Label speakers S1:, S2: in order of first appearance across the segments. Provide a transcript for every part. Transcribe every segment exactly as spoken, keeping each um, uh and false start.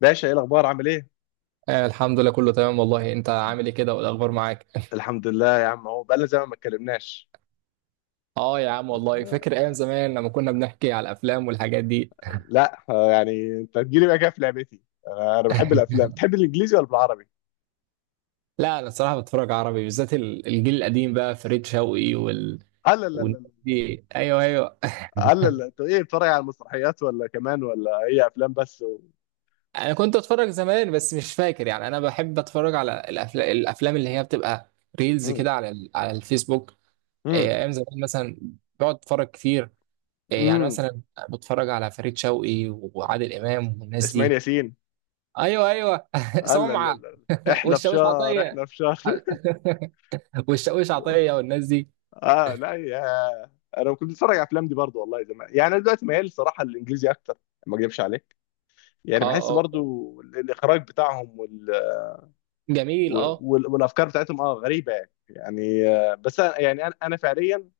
S1: باشا ايه الاخبار عامل ايه؟
S2: آه، الحمد لله كله تمام والله انت عامل ايه كده والاخبار معاك.
S1: الحمد لله يا عم اهو بقالنا زمان ما اتكلمناش.
S2: اه يا عم والله فاكر ايام زمان لما كنا بنحكي على الافلام والحاجات دي.
S1: لا آه، يعني انت تجيلي بقى كده في لعبتي. آه، انا بحب الافلام. بتحب الانجليزي ولا بالعربي؟
S2: لا انا الصراحه بتفرج عربي بالذات ال- الجيل القديم بقى فريد شوقي وال
S1: لا لا لا
S2: والناس
S1: لا.
S2: دي، ايوه ايوه.
S1: لا لا انت ايه، بتتفرج على المسرحيات ولا كمان، ولا هي افلام بس و...
S2: انا كنت اتفرج زمان بس مش فاكر، يعني انا بحب اتفرج على الافلام الافلام اللي هي بتبقى ريلز
S1: مم.
S2: كده على ال... على الفيسبوك. آه،
S1: مم.
S2: ايام زمان مثلا بقعد اتفرج كتير، آه، يعني
S1: مم.
S2: مثلا بتفرج على فريد شوقي وعادل امام والناس
S1: اسماعيل
S2: دي،
S1: ياسين.
S2: ايوه ايوه.
S1: لا لا لا
S2: سمعه،
S1: لا. احنا في
S2: والشاويش
S1: شهر،
S2: عطيه.
S1: احنا في شهر.
S2: والشاويش عطيه والناس دي.
S1: اه لا يا. انا كنت بتفرج على الافلام دي برضو والله زمان. يعني انا دلوقتي ميال صراحه للانجليزي اكتر، ما اكذبش عليك. يعني بحس
S2: اه اه
S1: برضو الاخراج بتاعهم
S2: جميل
S1: و-
S2: اه،
S1: وال- والافكار بتاعتهم اه غريبه، يعني يعني آه، بس أنا- يعني انا أنا فعليا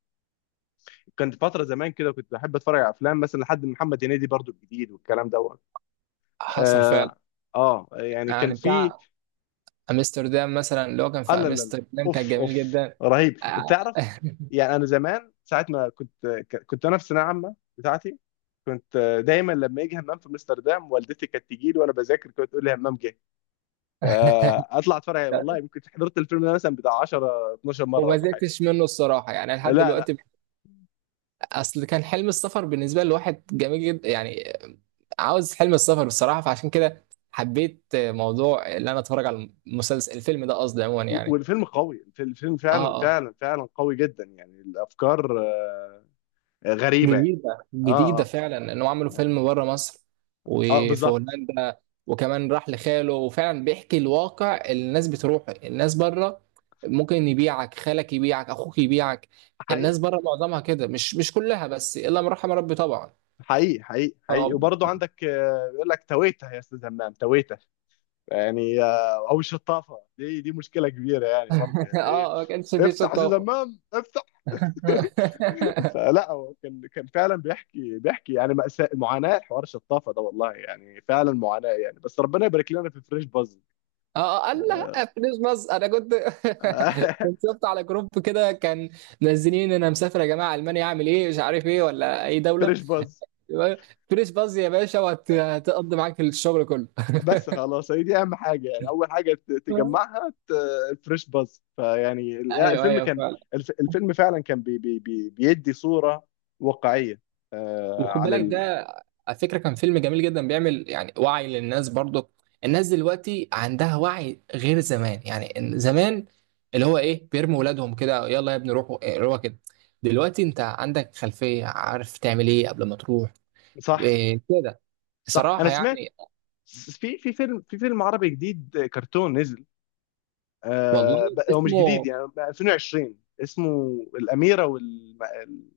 S1: كنت فتره زمان كده كنت بحب اتفرج على افلام، مثلا لحد محمد هنيدي برضو الجديد والكلام دوت.
S2: حصل فعلا.
S1: اه اه، يعني كان
S2: يعني
S1: في.
S2: بتاع امستردام مثلا، اللي هو كان
S1: آه
S2: في
S1: لا لا لا،
S2: امستردام كان
S1: اوف
S2: جميل
S1: اوف،
S2: جدا.
S1: رهيب.
S2: آه.
S1: انت تعرف، يعني انا زمان ساعه ما كنت ك- كنت انا في ثانويه عامه بتاعتي، كنت آه، دايما لما يجي همام في امستردام، والدتي كانت تجي لي وانا بذاكر كانت تقول لي همام جه، فاطلع اتفرج عليه. والله يمكن حضرت الفيلم ده مثلا بتاع عشرة اتناشر مره
S2: وما
S1: ولا حاجه.
S2: زهقتش منه الصراحه يعني لحد
S1: لا.
S2: دلوقتي. اصل كان حلم السفر بالنسبه لواحد جميل جدا يعني، عاوز حلم السفر بصراحه، فعشان كده حبيت موضوع ان انا اتفرج على المسلسل، الفيلم ده قصدي عموما يعني.
S1: والفيلم قوي، الفيلم
S2: اه
S1: فعلا
S2: آه.
S1: فعلا فعلا قوي جدا. يعني الافكار آه، غريبه يعني.
S2: جديدة
S1: اه
S2: جديدة
S1: اه
S2: فعلا انهم عملوا
S1: اه،
S2: فيلم بره مصر،
S1: آه
S2: وفي
S1: بالظبط.
S2: هولندا، وكمان راح لخاله، وفعلا بيحكي الواقع اللي الناس بتروح، الناس بره ممكن يبيعك خالك، يبيعك اخوك، يبيعك. الناس
S1: حقيقي
S2: بره معظمها كده، مش مش كلها بس، الا من رحم ربي طبعا.
S1: حقيقي حقيقي حقيقي.
S2: طب.
S1: وبرضه عندك آه، بيقول لك تويته يا استاذ همام تويته. يعني آه، او الشطافه، دي دي مشكله كبيره يعني، برضه يعني إيه،
S2: اه ما كانش في
S1: افتح يا استاذ
S2: شطافة.
S1: همام، افتح. فلا هو كان كان فعلا بيحكي بيحكي يعني مأساة، معاناة حوار الشطافة ده والله، يعني فعلا معاناة يعني. بس ربنا يبارك لنا في فريش باز.
S2: اه قال لا، فلوس مصر انا كنت. كنت شفت على جروب كده كان منزلين انا مسافر يا جماعه المانيا، اعمل ايه؟ مش عارف ايه ولا اي دوله.
S1: فريش باز.
S2: فلوس باظ يا باشا، وهتقضي معاك الشغل كله.
S1: بس خلاص هي دي اهم حاجه يعني، اول حاجه ت- تجمعها ت- الفريش باز، فيعني ال- لا،
S2: ايوه
S1: الفيلم
S2: ايوه
S1: كان.
S2: فعلا.
S1: الف- الفيلم فعلا كان بي بي بي بيدي صوره واقعيه آه،
S2: وخد
S1: عن
S2: بالك
S1: ال...
S2: ده، على فكره كان فيلم جميل جدا، بيعمل يعني وعي للناس برضو. الناس دلوقتي عندها وعي غير زمان، يعني إن زمان اللي هو ايه، بيرموا ولادهم كده، يلا يا ابني روحوا، إيه، روحوا كده. دلوقتي انت عندك خلفيه، عارف تعمل ايه قبل ما تروح.
S1: صح
S2: إيه كده
S1: صح. انا
S2: بصراحه
S1: سمعت
S2: يعني.
S1: س- في في فيلم في فيلم عربي جديد آه، كرتون نزل. آه،
S2: والله.
S1: ب- هو مش جديد،
S2: اسمه.
S1: يعني ألفين وعشرين. اسمه الاميره وال الم-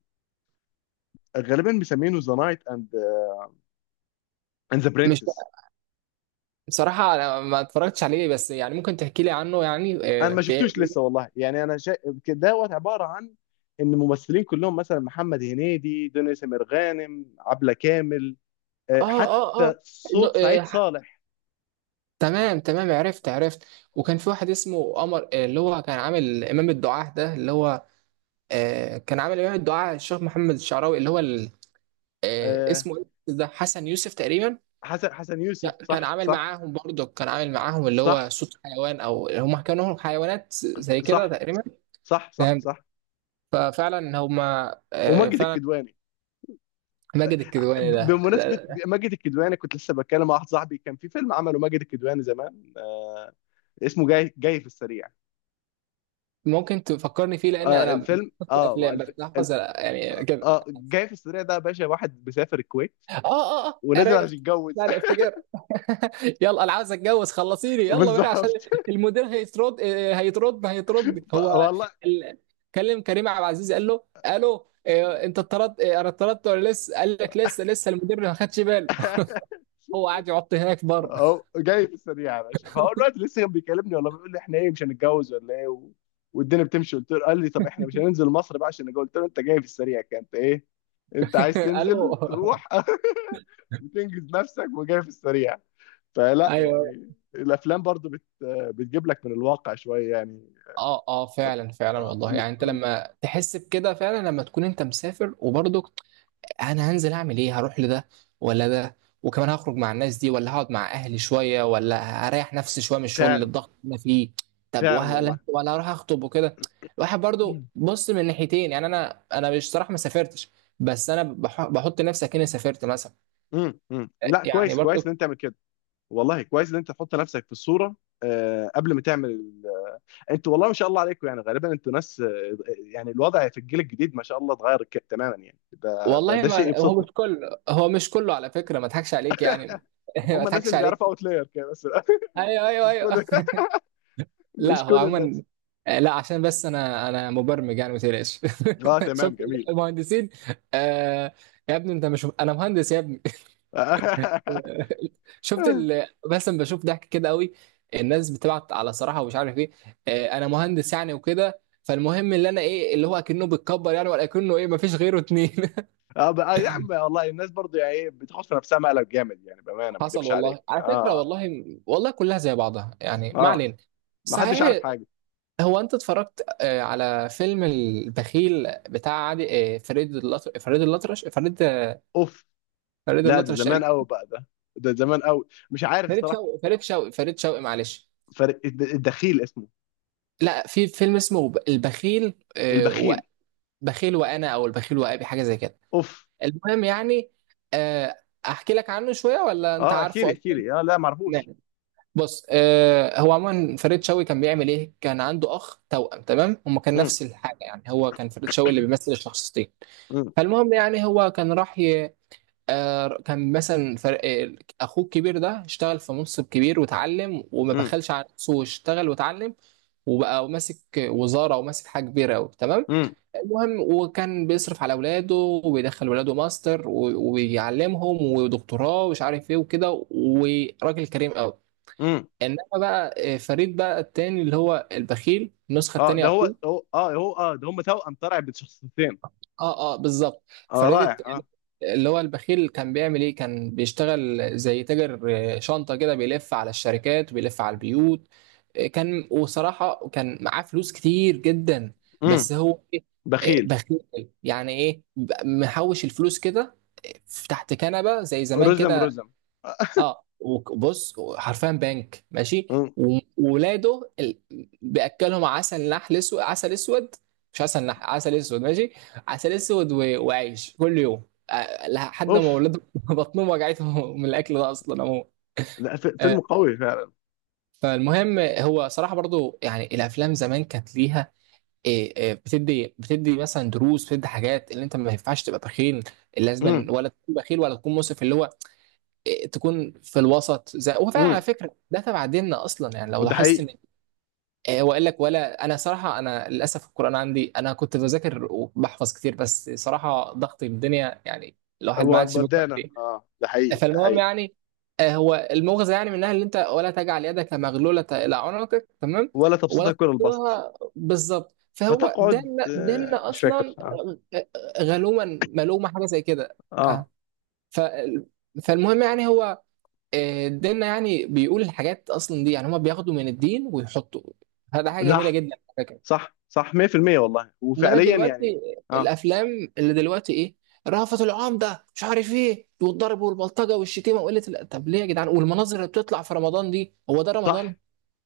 S1: ال- غالبا مسمينه ذا نايت اند اند ذا
S2: مش.
S1: برنسس.
S2: بصراحه انا ما اتفرجتش عليه، بس يعني ممكن تحكي لي عنه يعني
S1: انا ما
S2: إيه.
S1: شفتوش لسه والله، يعني انا شا... دوت عباره عن ان ممثلين كلهم، مثلا محمد هنيدي، دنيا سمير غانم، عبله كامل، آه،
S2: اه اه اه.
S1: حتى
S2: إنه-
S1: صوت
S2: آه،
S1: سعيد
S2: ح-
S1: صالح.
S2: تمام تمام، عرفت عرفت. وكان في واحد اسمه قمر، آه، اللي هو كان عامل امام الدعاة ده، اللي هو آه، كان عامل امام الدعاة الشيخ محمد الشعراوي، اللي هو ال- آه،
S1: آه،
S2: اسمه إيه ده، حسن يوسف تقريبا.
S1: حسن حسن يوسف،
S2: لا، كان
S1: صح
S2: عامل
S1: صح.
S2: معاهم برضه، كان عامل معاهم اللي هو
S1: صح
S2: صوت حيوان، او هم كانوا حيوانات زي كده
S1: صح
S2: تقريبا.
S1: صح صح
S2: فهمت،
S1: صح.
S2: ففعلا هم آه،
S1: وماجد
S2: فعلا.
S1: الكدواني.
S2: ماجد الكدواني
S1: ب-
S2: ده
S1: بمناسبة
S2: ده-
S1: ماجد الكدواني، كنت لسه بتكلم مع واحد صاحبي كان في فيلم عمله ماجد الكدواني زمان، آه، اسمه جاي جاي في السريع.
S2: ممكن تفكرني فيه لان
S1: آه
S2: انا
S1: الفيلم، اه ما
S2: افلام بس
S1: الف... ال-
S2: أحفظ يعني كده.
S1: اه، جاي في السريع ده يا باشا، واحد بيسافر الكويت
S2: اه اه اه،
S1: ونازل عشان
S2: عرفت.
S1: يتجوز.
S2: يعني افتكر. يلا انا عاوز اتجوز، خلصيني يلا بينا، عشان
S1: بالظبط.
S2: المدير هيترد آه، هيترد هيترد
S1: ف-
S2: هو
S1: والله.
S2: ال... كلم كريم عبد العزيز، قال له الو، آه، انت اتطردت آه، اتطردت ولا لسه؟ قال لك لسه لسه، المدير ما خدش باله. هو قاعد يعط هناك بره.
S1: هو جاي في السريع يا باشا، فهو الوقت لسه كان بيكلمني والله، بيقول لي احنا ايه، مش هنتجوز ولا ايه و... والدنيا بتمشي، قلت له. قال لي طب احنا مش هننزل مصر بقى عشان نتجوز؟ قلت له انت جاي في السريع، كان انت ايه، انت عايز
S2: الو.
S1: تنزل تروح وتنجز نفسك وجاي في السريع. فلا
S2: ايوه.
S1: يعني الافلام برضو بت... بتجيب لك من الواقع شويه يعني.
S2: اه اه فعلا فعلا، والله يعني انت لما تحس بكده فعلا، لما تكون انت مسافر وبرضه انا هنزل اعمل ايه، هروح لده ولا ده، وكمان هخرج مع الناس دي ولا هقعد مع اهلي شويه، ولا هريح نفسي شويه من الشغل، اللي
S1: فعلا
S2: الضغط اللي انا فيه، طب
S1: فعلا
S2: وهلا
S1: والله.
S2: ولا اروح اخطب وكده. الواحد برضو
S1: مم.
S2: بص من ناحيتين، يعني انا انا مش صراحه ما سافرتش، بس انا بح- بحط نفسي كأني سافرت مثلا،
S1: مم. مم. لا،
S2: يعني
S1: كويس كويس ان
S2: برضو.
S1: انت تعمل كده. والله كويس ان انت تحط نفسك في الصوره آه، قبل ما تعمل ال- انتوا والله ما شاء الله عليكم، يعني غالبا انتوا ناس آه، يعني الوضع في الجيل الجديد ما شاء الله اتغير ك- تماما، يعني ده ده
S2: والله
S1: ده شيء
S2: ما هو مش
S1: يبسطني.
S2: كله، هو مش كله على فكره، ما اضحكش عليك يعني. ما
S1: هم الناس
S2: اضحكش
S1: اللي
S2: عليك.
S1: بيعرفوا اوتلاير كده بس.
S2: ايوه ايوه
S1: مش كل
S2: ايوه. لا
S1: مش
S2: هو
S1: كل الناس.
S2: عموما آه، لا عشان بس انا انا مبرمج يعني، ما تقلقش.
S1: اه تمام،
S2: شفت
S1: جميل.
S2: المهندسين. آه. يا ابني انت مش، انا مهندس يا ابني. شفت ال... بس أنا بشوف ضحك كده قوي، الناس بتبعت على صراحه ومش عارف ايه. آه انا مهندس يعني وكده، فالمهم اللي انا ايه، اللي هو اكنه بيتكبر يعني ولا اكنه ايه، ما فيش غيره اتنين.
S1: اه بقى يا عم والله الناس برضه يعني ايه، بتحط في نفسها مقلب جامد يعني، بامانه ما
S2: حصل
S1: اكدبش عليك.
S2: والله على فكره،
S1: اه
S2: والله والله كلها زي بعضها يعني،
S1: اه
S2: ما
S1: آه.
S2: علينا.
S1: ما حدش عارف
S2: صحيح،
S1: حاجه.
S2: هو انت اتفرجت آه، على فيلم البخيل بتاع عادي، آه، فريد اللطرش فريد اللطرش فريد
S1: اوف.
S2: فريد
S1: لا ده
S2: اللطرش
S1: زمان
S2: تقريبا،
S1: قوي بقى ده، ده زمان قوي، مش عارف
S2: فريد
S1: الصراحه.
S2: شوقي فريد شوقي فريد شوقي معلش.
S1: فرق الد- الدخيل اسمه
S2: لا في فيلم اسمه ب- البخيل، آه، و-
S1: البخيل.
S2: بخيل وانا، او البخيل وابي، حاجه زي كده.
S1: اوف.
S2: المهم يعني آه، احكي لك عنه شويه ولا انت
S1: اه، احكي لي
S2: عارفه
S1: احكي
S2: اصلا؟
S1: لي، اه لا ما
S2: نعم.
S1: اعرفوش.
S2: بص، آه، هو عموما فريد شوقي كان بيعمل ايه، كان عنده اخ توأم تمام، هما كان
S1: مم.
S2: نفس الحاجه، يعني هو كان فريد شوقي اللي بيمثل الشخصيتين.
S1: مم.
S2: فالمهم يعني هو كان راح آه، كان مثلا فرق، اخوه الكبير ده اشتغل في منصب كبير، واتعلم، وما
S1: مم.
S2: بخلش على نفسه، واشتغل واتعلم، وبقى ماسك وزاره وماسك حاجه كبيره قوي تمام.
S1: مم.
S2: المهم وكان بيصرف على اولاده، وبيدخل ولاده ماستر و- وبيعلمهم ودكتوراه ومش عارف ايه وكده، وراجل كريم قوي.
S1: مم.
S2: انما بقى آه، فريد بقى التاني، اللي هو البخيل، النسخه
S1: اه،
S2: التانيه،
S1: ده هو
S2: اخوه.
S1: هو اه هو اه ده، هم توأم طلع بشخصيتين.
S2: اه اه بالظبط.
S1: اه رائع
S2: فريدت
S1: اه.
S2: اللي هو البخيل كان بيعمل ايه، كان بيشتغل زي تاجر، آه، شنطة كده، بيلف على الشركات وبيلف على البيوت، آه، كان، وصراحة كان معاه فلوس كتير جدا.
S1: مم.
S2: بس هو إيه؟ آه،
S1: بخيل.
S2: بخيل، يعني ايه، ب- محوش الفلوس كده، آه، تحت كنبة زي زمان
S1: رزم
S2: كده.
S1: رزم.
S2: اه وبص، حرفيا بنك ماشي.
S1: مم.
S2: وولاده ال... بياكلهم عسل نحل اسود، عسل اسود، مش عسل نحل، عسل اسود ماشي، عسل اسود و... وعيش كل يوم، آه، لحد ما
S1: اوف.
S2: ولاده بطنهم وجعتهم من الاكل ده اصلا عموما.
S1: لا ف- فيلم
S2: آه،
S1: قوي فعلا.
S2: فالمهم هو صراحه برضو، يعني الافلام زمان كانت ليها إيه إيه بتدي بتدي مثلا دروس، بتدي حاجات، اللي انت ما ينفعش تبقى بخيل لازما،
S1: مم.
S2: ولا تكون بخيل ولا تكون مسرف، اللي هو تكون في الوسط. زي هو فعلا على
S1: مم.
S2: فكره، ده تبع ديننا اصلا، يعني لو
S1: ده
S2: لاحظت
S1: حقيقي.
S2: ان آه، هو قال لك، ولا انا صراحه، انا للاسف القران عندي، انا كنت بذاكر وبحفظ كتير، بس صراحه ضغط الدنيا، يعني الواحد ما عادش بيقرا
S1: ودانا،
S2: كتير.
S1: اه ده حقيقي ده
S2: فالمهم
S1: حقيقي.
S2: يعني آه، هو المغزى يعني منها، اللي انت ولا تجعل يدك مغلوله الى عنقك تمام،
S1: ولا
S2: ولا
S1: تبسطها كل البسط،
S2: تقصرها بالظبط. فهو
S1: فتقعد
S2: ديننا،
S1: آه
S2: ديننا
S1: مش فاكر
S2: اصلا
S1: اه
S2: غ- غ- غلوما، ملومه، حاجه زي كده. آه.
S1: اه
S2: ف- فالمهم يعني هو آه، ديننا يعني بيقول الحاجات اصلا دي، يعني هما بياخدوا من الدين ويحطوا، هذا حاجه
S1: ده.
S2: جميله جدا على فكره.
S1: صح صح ميه بالميه والله،
S2: انما
S1: وفعليا يعني.
S2: دلوقتي
S1: اه
S2: الافلام اللي دلوقتي ايه، رأفت العام ده مش عارف ايه، والضرب والبلطجه والشتيمه وقله ال- طب ليه يا جدعان، والمناظر اللي بتطلع في رمضان دي، هو ده رمضان؟
S1: صح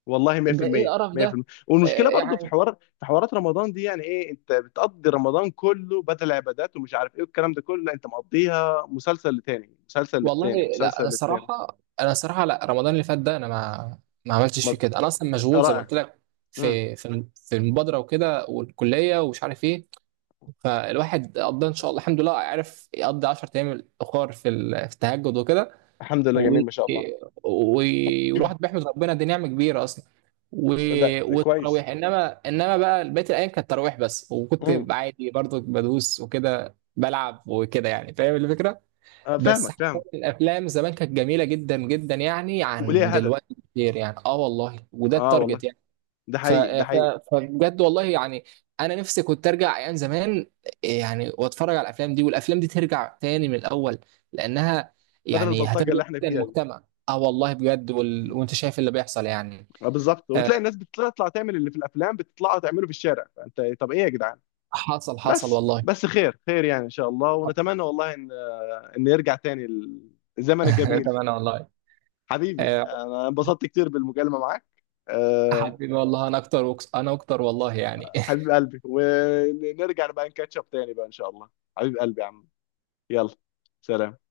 S1: والله
S2: ده ايه
S1: ميه بالميه
S2: القرف ده،
S1: ميه بالميه.
S2: آه،
S1: والمشكله برضو في
S2: يعني
S1: حوار، في حوارات رمضان دي، يعني ايه، انت بتقضي رمضان كله بدل عبادات ومش عارف ايه والكلام ده كله. لا، انت مقضيها مسلسل لتاني، مسلسل
S2: والله.
S1: للتاني،
S2: لا
S1: مسلسل
S2: انا
S1: للتاني.
S2: الصراحه، انا الصراحه لا، رمضان اللي فات ده انا ما ما عملتش فيه
S1: مط...
S2: كده، انا اصلا مشغول زي ما
S1: رائع.
S2: قلت لك،
S1: مم.
S2: في في في المبادره وكده، والكليه ومش عارف ايه. فالواحد قضى ان شاء الله الحمد لله، عرف يقضي 10 ايام الاخر في ال- في التهجد وكده،
S1: الحمد لله،
S2: و...
S1: جميل
S2: و...
S1: ما شاء الله.
S2: والواحد بيحمد ربنا، دي نعمه كبيره اصلا، و...
S1: ده كويس.
S2: والتراويح. انما انما بقى بقيه الايام كانت تراويح بس،
S1: مم.
S2: وكنت عادي برضو بدوس وكده، بلعب وكده يعني، فاهم الفكره.
S1: آه
S2: بس
S1: فاهمك
S2: حسيت
S1: فاهمك.
S2: الافلام زمان كانت جميله جدا جدا يعني
S1: وليه
S2: عن
S1: هدف.
S2: دلوقتي كتير يعني، اه والله، وده
S1: اه والله،
S2: التارجت.
S1: ده
S2: ف...
S1: حقيقي ده
S2: ف...
S1: حقيقي.
S2: فبجد والله يعني انا نفسي كنت ارجع ايام زمان، يعني واتفرج على الافلام دي، والافلام دي ترجع تاني من الاول، لانها
S1: بدل
S2: يعني
S1: البلطجه
S2: هتخدم
S1: اللي احنا
S2: جدا
S1: فيها دي.
S2: المجتمع، اه والله بجد، وال... وانت شايف اللي بيحصل يعني.
S1: آه بالظبط،
S2: آه،
S1: وبتلاقي الناس بتطلع تعمل اللي في الافلام، بتطلع تعمله في الشارع، فانت إيه، طب ايه يا جدعان.
S2: حصل حصل
S1: بس
S2: والله.
S1: بس، خير خير يعني ان شاء الله، ونتمنى والله ان يرجع تاني الزمن الجميل.
S2: تمام والله.
S1: حبيبي،
S2: آه
S1: انا انبسطت كتير بالمكالمة معاك. أه.
S2: حبيبي والله انا اكتر، وكس... انا اكتر والله يعني.
S1: حبيب قلبي، ونرجع بقى نكاتشب تاني بقى ان شاء الله. حبيب قلبي يا عم. يلا. سلام.